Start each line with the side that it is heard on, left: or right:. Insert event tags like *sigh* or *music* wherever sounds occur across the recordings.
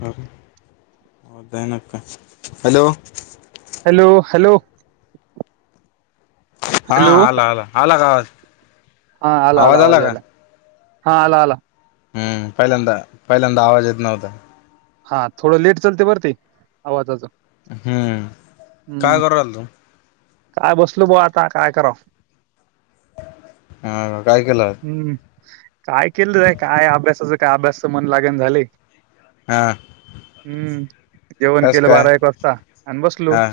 left: हा. आवाज जाईना काय? हॅलो.
right: Hello hello.
left: हा
right: हॅलो
left: आला आला. आला का आवाज?
right: हा आला आला आवाज यायलाय. हा आला आला?
left: हम्म पहिल्यांदा, पहिल्यांदा आवाज येत नव्हता.
right: हा थोडं लेट चालतंय बर ते, आवाजाचं.
left: हम्म काय
right: हम्म
left: करू राहिला तू?
right: काय बसलो बो आता काय करावं?
left: हा काय केलं?
right: हम्म काय केलं जाय काय अभ्यासाचं काय अभ्यासच मन लागण झालय.
left: हा.
right: जेवण
left: कस
right: केलं
left: काय?
right: बारा एक वाजता आणि बसलो
left: हा.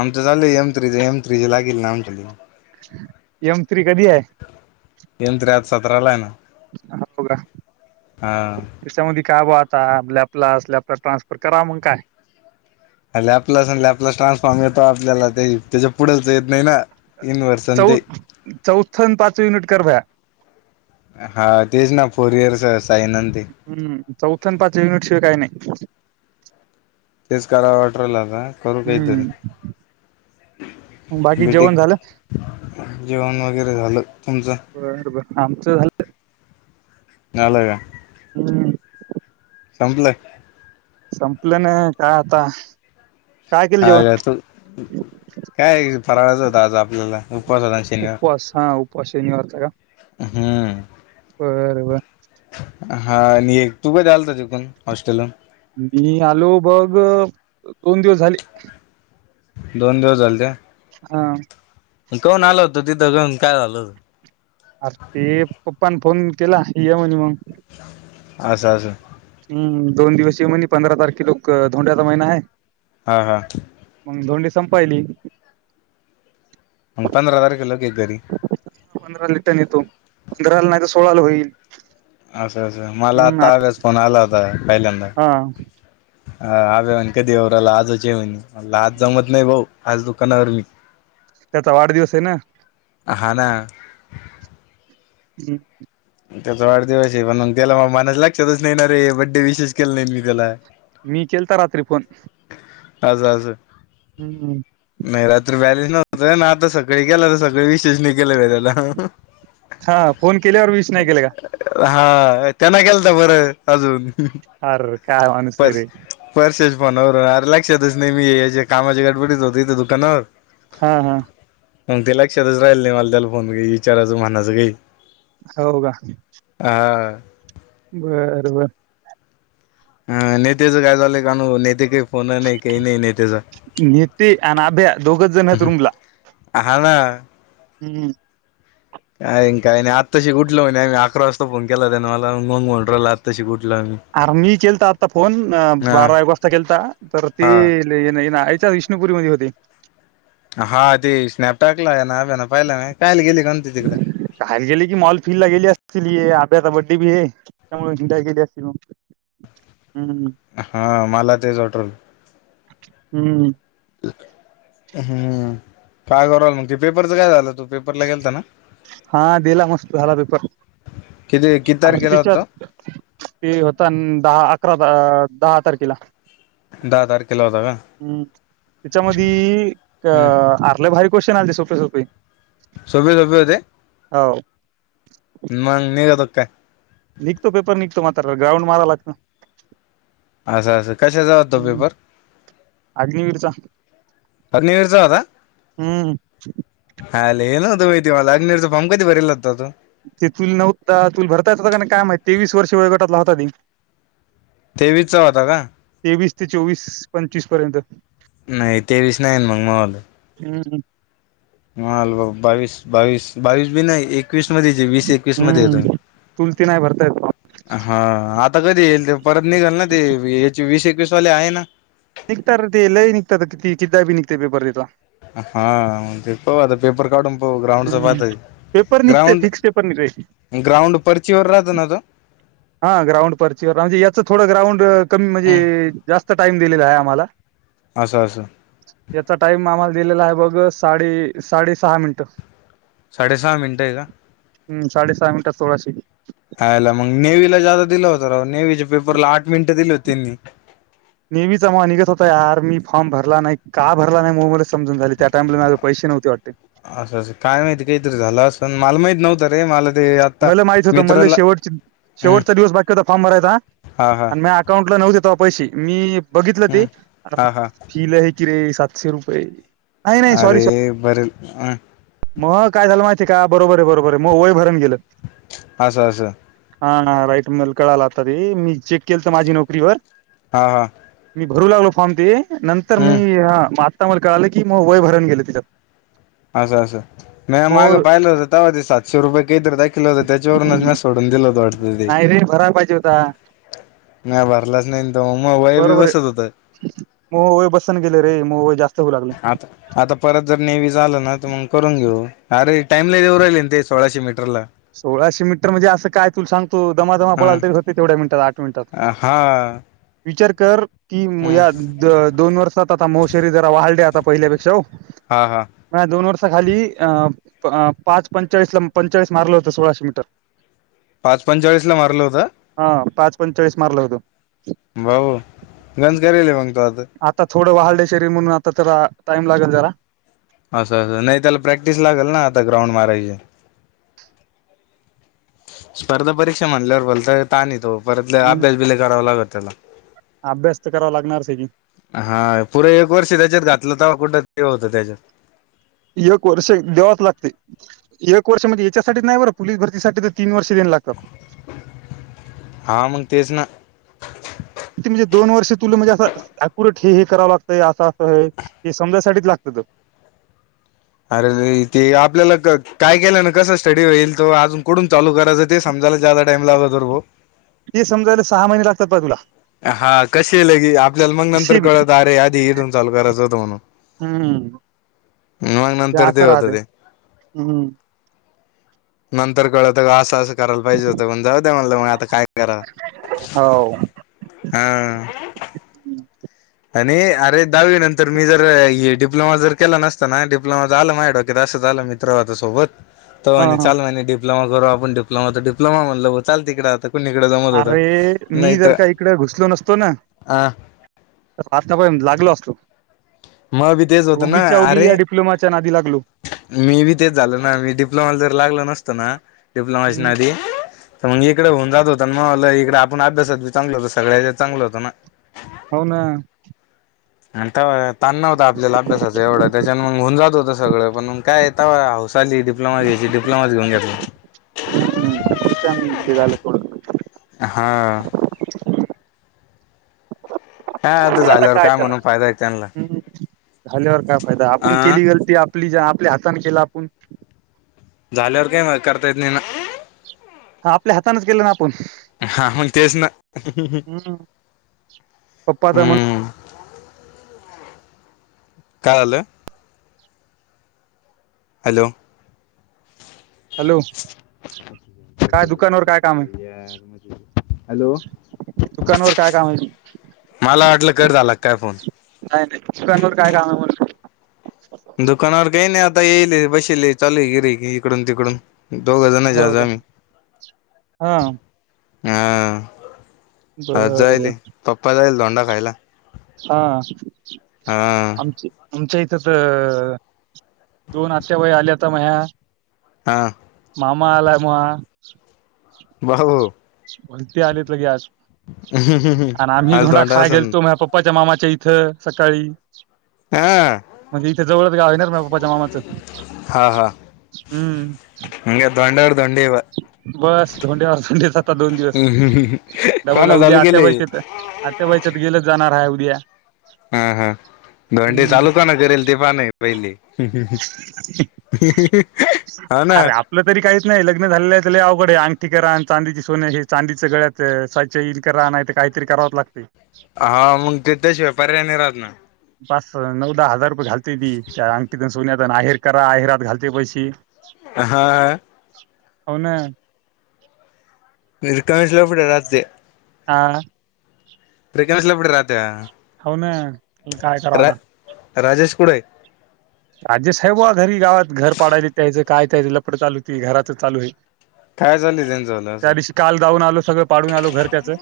left: आमचं चालं एम थ्री च एम तजे लागेल नामच्याली.
right: एम थ्री कधी आहे
left: एम थ्री आता सतरा ला आहे ना.
right: हो का?
left: हा.
right: का ब आता आप लॅप्लास लॅपलास ट्रान्सफर करा मग काय?
left: लॅपलास लॅपलास ट्रान्सफॉर्म येतो आपल्याला त्याच्या पुढेच येत नाही ना. इनव्हर्सन
right: चौ
left: ते
right: चौथ पाच युनिट कर बया.
left: हा तेच ना फोरइयर्स.
right: हम्म चौथ्या आणि पाच युनिट शिवाय काही नाही.
left: तेच करावं वाटरल आता करू काहीतरी
right: हम्म बाकी
left: बी टेक.
right: जेवण झालं
left: जेवण वगैरे झालं तुमचं?
right: बर बर आमचं झालं
left: झाला का?
right: हम्.
left: संपलं?
right: संपलं नाही काय आता. काय केलं जेवण?
left: हा तू काय फराळायचं होत आज आपल्याला उपवासा शनिवार.
right: उपवास हा उपवास शनिवारचा
left: हम्म.
right: होय बरं बरं.
left: हा आणि एक तू काही आल त तिकून हॉस्टेलून
right: मी आलो बघ दोन दिवस झाले
left: दोन दिवस झाले त्या
right: हा
left: कोन आल होतो तिथं घऊन काय झालं होतं
right: अरे ते पप्पान फोन केला ह म्हणी मग
left: अच्छा अ्ा
right: हम्म दोन दिवसीय म्हहि पंधरा तारखे लोक धोंड्याचा महिना आहे
left: हा हा
right: मग धोंडी संपायली
left: मग पंरा तारखेलाे घरी
right: पंधरा येतो घराला नाही सोळाला होईल
left: असं असं मला
right: हम्म आ-
left: आत्ता आव्यास फोन आला होता पहिल्यांदा
right: हा
left: ह अभवान कधीवरराला आजच ये म्ह मला आज जमत नाही भाऊ आज दुकानावर मी
right: त्याचा वाढदिवस आहे ना
left: आहला
right: हम्
left: त्याचा वाढदिवस आहे म्हणून त्याला मग मनास लक्षातच नाहीणार रे बड्डे विशेष केलं नाही मी त्याला
right: मी केलता रात्री फोन
left: अस अस
right: हम्म
left: नाही रात्री बॅलेन्स नव कसय ना आता सकाळी गेला ना तर सगळे विषयच नि
right: हा फोन केल्यावर विश नाही केलं
left: *unintelligible* हा त्यांना केलता बरं अजून
right: आर काय माणूस हाय
left: पर्स
right: रे?
left: पर्सेस फोनवर अर लक्षातच नाही, मी ये हेज्या कामाच्या गडबडीत होतो इथे दुकानावर.
right: हा हा.
left: मग ते लक्षातच राहिल नाही, मला त्याला फोन ई ईचाराचं म्हणाचं काही.
right: हो का?
left: हा
right: बर बर.
left: अ नेत्याचं काय झालंय? *unintelligible* नेते काही फोन नाही काही नाही नेत्याचा.
right: नीती अन आभ्या दोघच जण आहेत रूमला
left: *inaudible*
right: हम्म हम्म.
left: काय अन काय नाही आत्ताशी कुठल म्हणे अकरा वाजता फोन केला त्यान मला मंग म्हणू राला आत्ताशी कुठ
right: आर मी केलता आत्ता फोन अ
left: हा
right: बारा एक वाजता केलता तर ते
left: हा
right: ले ये ना *unintelligible* त विष्णुपुरीमध्ये होते
left: हा ते स्नॅप टाकलाय ना अभ्यान पाहिला मी कायला गेली का ते तिकडे.
right: बाहेर गेली कि मॉल फिल ला गेली असतील ये त्याचा बर्थडे बी ये त्यामुळे हिंडायला गेली असतील म.
left: हा मला तेच वाटू राहिल
right: हम्म.
left: हम्म काय करालाव मग? ते पेपरच काय झालं? तू पेपरला गेलता ना?
right: हा दिला मस्त झाला पेपर.
left: किती किती
right: आर
left: तारखेला होता
right: तिच्यात
left: तो
right: ते होता न दहा अकरा अ दहा तारखेला
left: दहा तारखेला होता का?
right: हम्म त्याच्यामध्ये अ
left: हम्म
right: आर लाई भारी क्वेश्चन आलते सोपे सोपे.
left: सगळे सोपे होते?
right: हो.
left: मग निघतो काय?
right: निघतो पेपर निघतो *unintelligible* ग्राउंड मारा लागत
left: असं असं कशाचा होता पेपर?
right: अग्निवीरचा
left: अग्निवीरचा होता?
right: हम्म.
left: आयला हे नव्हतं माहिती मला. अग्निवीरचा फॉर्म कधी भरेल होता तू?
right: ते तुल नव्हता, तूल भरता येत होता का काय माहित ते वीस वर्ष वयोगटातला होता ती.
left: तेवीसचा होता का?
right: ते चोवीस पंचवीस पर्यंत
left: नाही तेवीस नाही मग महवालं.
right: हम्म
left: मल बावीस बावीस बावीस बी नाही. एकवीस मध्ये वीस एकवीस मध्ये येतो
right: हम्म.
left: मी
right: चुलती नाही भरतायत
left: हा. आत आता कधी येईल ते परत निघाल ना ते याचे वीस एकवीस वाले आहे ना?
right: निघत र ते लई निघतात का किती किदा बी निघते पेपर तिथला.
left: हा पाऊ आता पेपर काढून. ग्राउंड
right: हम्म.
left: बाात
right: पेपर निघते
left: ग्राउंड
right: फिक्स पेपर निघते
left: ग्राउंड परर्चवरर राहत ना तो?
right: हा ग्राउंड परचीवर म्हणजे याच थोडं ग्राउंड कमी म्हणजे जास्त टाईम दिलेला आहे आम्हाला.
left: असं असं
right: याचा टाईम आम्हाला दिलेला आहे बघ साडे साडे सहा मिनट.
left: साडे सहा मिनट आहे का?
right: हम् साडे सहा मिनटात सोळाशे.
left: हायला मग नेवीला जादा दिला होत रा नेवीच्या पेपरला आठ मिनिटं दिली होती त्यांनी.
right: नेवीचा मग निघत होता यार. मी फॉर्म भरला नाही. का भरला नाही मलेचसमजून झाली त्या टाइमला माझे पैसे नव्हते वाटते.
left: असं असं काय माहती काहीतरी झालं असण. पण मला माहित नवतं रे मला ते आता
right: मला माहित होत मला
left: मित्राला
right: शेवट
left: हम्म
right: शेवटचा दिवस बाकी होता फॉर्म भरायचा
left: हा हा
right: आणि म अकाउंटला नव्हते पैसे. मी बघितलं ते
left: हम्म हा हा
right: फि लय कि रे. सातशे रुपये. नाही सॉरी
left: अरे
right: सॉरी
left: बरे अ.
right: मग काय झालं माहिती का बरोबर आहे बरोबर मग वय भरून गेलं
left: असं असं
right: हा राईट मला कळाले आता ते मी चेक केलं तर माझी नोकरीवर
left: ह ह
right: मी भरू लागलो फॉम ते नंतर मी ह ता मला कळलं की मग वय भरण गेले तिच्यात
left: असं असं म मागं पाहिलं होत तेव्हा दिसायला सुरवे काही तर दाखलं होत त्यांच्या वरूनच म्या सोडून दि होते
right: नाही रे भरायला पाहिजे होता
left: म्या भरलाच नाही तर मग वय बी
right: बरोबर आहे
left: बसत होतं
right: मग वय बसना गेले रे म्हणून वय जास्त होऊ लागलं
left: आता आता परत जर नेव्ह झालं ना तग मग करून घेऊ अरे टाईला देऊ राहिल ना ते सोळाशे मीटरला
right: सोळाशे मीटर म्हणजे असं काय तु सांग त दमादमा
left: हा
right: पळया तरी हो तेव्या मिनिटात आठ मिनट
left: हा
right: विचार कर कर कि
left: हम्म
right: या दोन वर्षात आता मोशरी जरा वाढली आता पहिल्यापेक्षा ओ
left: हा हा
right: ह दोन वर्ष खाली अं पाच पंचाळीस पंचाळीस मारलं होत सोळाशे मीटर
left: पाच पंचाळीस ला मारलं होत
right: हा पाच पंचाळीस मारला होतो
left: भाऊ गंज करेले मग आता
right: आता थोडं वाढले शरीर म्हणून आता तर टाइम लागेल जरा
left: असं असं नाही त्याला प्रॅक्टिस लागेल ना आता ग्राउंड मारायची स्पर्धा परीक्षा म्हणल्यावर बोलताता नाही तन येतो परत
right: हम्म,
left: अभ्यास ब करावा लागत त्याला
right: अभ्यास तर करावा लागणारच आहे
left: हा पुरे एक वर्ष त्यांच्यात घातले तव कुठे होतं त्याच्यात
right: एक वर्ष दवाच लागते एक वर्ष म्हणजे याच्यासाठीच नाही बरं पोलीस भरतीसाठी तर तीन वर्ष देवा लागतात
left: हा मग तेच ना
right: किती म्हणजे दोन वर्ष तुला म्हणजे असं अक्युरेट हे हे करावं लागतं असं असं हे समजायसाठीच लागतात
left: अरे ते आपल्याला काय केलं ना कस स्टडी होईल तो अजून कठून चालू करायचं ते समजायला जादा टाइम लावला तर भा
right: ते समजायला सहा महिने लागतात पहा तुला
left: हा कशी येल की आपल्याला मग नंतर
right: कसे बी
left: कळत अरे आधी इथून चालू करायचं होतं म्हणून
right: हम्म,
left: ह मग नंतर ते
right: असं
left: होत
right: राहते
left: ते
right: हम्म.
left: नंतर कळतग आास करायला पाहिजे होत पण जाऊ द म्हणलं मग आता काय करा,
right: हो.
left: हा. आणि अरे दहावी नंतर मी जर डिप्लोमा जर केला नसता ना डिप्लोमा आलं माझ्या डोक्यात असं झालं मित्र होता सोबत तो
right: हा हा
left: म्हणे डिप्लोमा करू आपण डिप्लोमा तर डिप्लोमा म्हणलं म चाल तिकड आता कुणीकडे जमत होतं
right: अरे मी
left: नाही
right: जर
left: तर
right: का इकड घुसलो नसतो ना
left: अ
right: आतापर्यंत लागलो असतो
left: मय बी तेच होत ना
right: उगीच्या उगी
left: अरे
right: या डिप्लोमाच्या नादी लागलो
left: मी बी तेच झाल ना मी डिप्लोमाला जर लागल नसतो ना डिप्लोमाच्या
right: हम्म,
left: नादी तर मग इकडे होऊन जात हो मग इकडे आपण अभ्यासाती चांगलं होत सगळ्या चांगलं होतं ना
right: हो ना
left: अन तवा ताण नव्हता आपल्याला अभ्यासाचं एवढं त्याच्या मग होऊन जात होत सगळं पण काय तवा हौस आली डिप्लोमा घ्यायची डिप्लोमाच घेऊन घेतलं
right: *unintelligible* हे झालं थोडं
left: हां. आता झाल्यावर
right: काय त्याला
left: म्हणून फायदा आहे त्यांना
right: झाल्यावर काय फायदा आपण
left: अ
right: केली गलती आपली ज आपल्या हातने केला *unintelligible*
left: झाल्यावर काही करता येत नाही ना
right: हा आपल्या हातानेच केलं ना- आपण
left: हा तेच ना,
right: हम्म, पप्पा तर म्हण
left: हम्म. काय झालं हॅलो.
right: हॅलो काय दुकानवर काय काम
left: हॅलो
right: आहे दुकानावर काय काम आहे
left: मला वाटलं कट झाला काय फोन
right: नाही नाही दुकानवर काय काम आहे म्हणलं-
left: दुकानावर काही नाही आता आता येईल बसले चालू आहे गिऱ्हाईके इकडून तिकडून. दोघजण *unintelligible*
right: का हा
left: हा. अ
right: बर बर
left: जायली *unintelligible* *unintelligible* यला.
right: हा
left: हा
right: आमच आमच्या इथ तर दोन आत्याबाई आल्याता मया
left: हा.
right: म आलय मवा-
left: बाबो.
right: म्हण आलीत ल गे आज- आणि आम्ही धोंडा खाय गेलतो माझ्या पप्पाच्या मामाच्या- या इथं सकाळी- म्हणजे इथे जवळच ग हणार म पप्पाच्या मामाचं- हम्म.
left: हंग धोंड्यावर धोंडे -
right: दिल्या
left: केले
right: आ आच्या गेल जाणार- आहे उद्या-
left: हा हा भंडी
right: हम्म
left: चालू काणा करेल तेीफ नाही पहिली हा ना
right: अरे आपलं तरी काहीच नाही लग्न झालेलं आहे त- डे अंगठी करा चांदीची सोने हे चांदीच्या गळ्यात साय इलकर नाही काहीतरी करावच लागते-
left: हा मग ते त्याच्याशिवाय पर्याय नि राहात ना-
right: पाच नऊ दहा हजार- घालते काय अंगठीय नाहीर करा अहिरात घालते पैसे
left: हा हा
right: हो ना
left: नि कमीशला पुढ र्री
right: हा
left: प्रिकांश ला पु राहते
right: हो ना काय करा
left: रा
right: आता
left: राजेश कुडे
right: राजे साहेब घरी गावात घर पाडायला त्या्यायचं काय त्यायचं लपड चालूती घराचं चालू आहे
left: काय चालली त्यांचालं
right: त्या
left: असं
right: दिवशी काल जाऊन आलो सगळं पाडून आलो घर त्याचं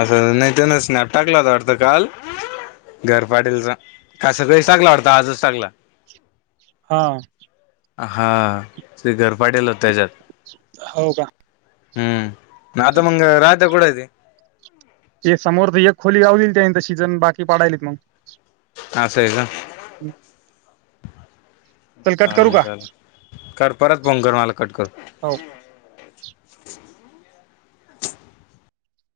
left: असं नाही त्यानचॅप टाकला होता वाटतं काल घर पाटीलचा का स काळी टाकला वाटता आजच टाकला
right: हा
left: हा ते घर पाटेल हो त्याच्यात
right: हो का
left: हम्म नाता मंग राज कड इे
right: ते समोर तर एक खोली गावल त्यांत सिजन बाकी पाडालेत मग
left: आ अस आहे का
right: चल कट करू
left: चालेल
right: का
left: चाले कर परत फोन कर मला कट कर
right: हो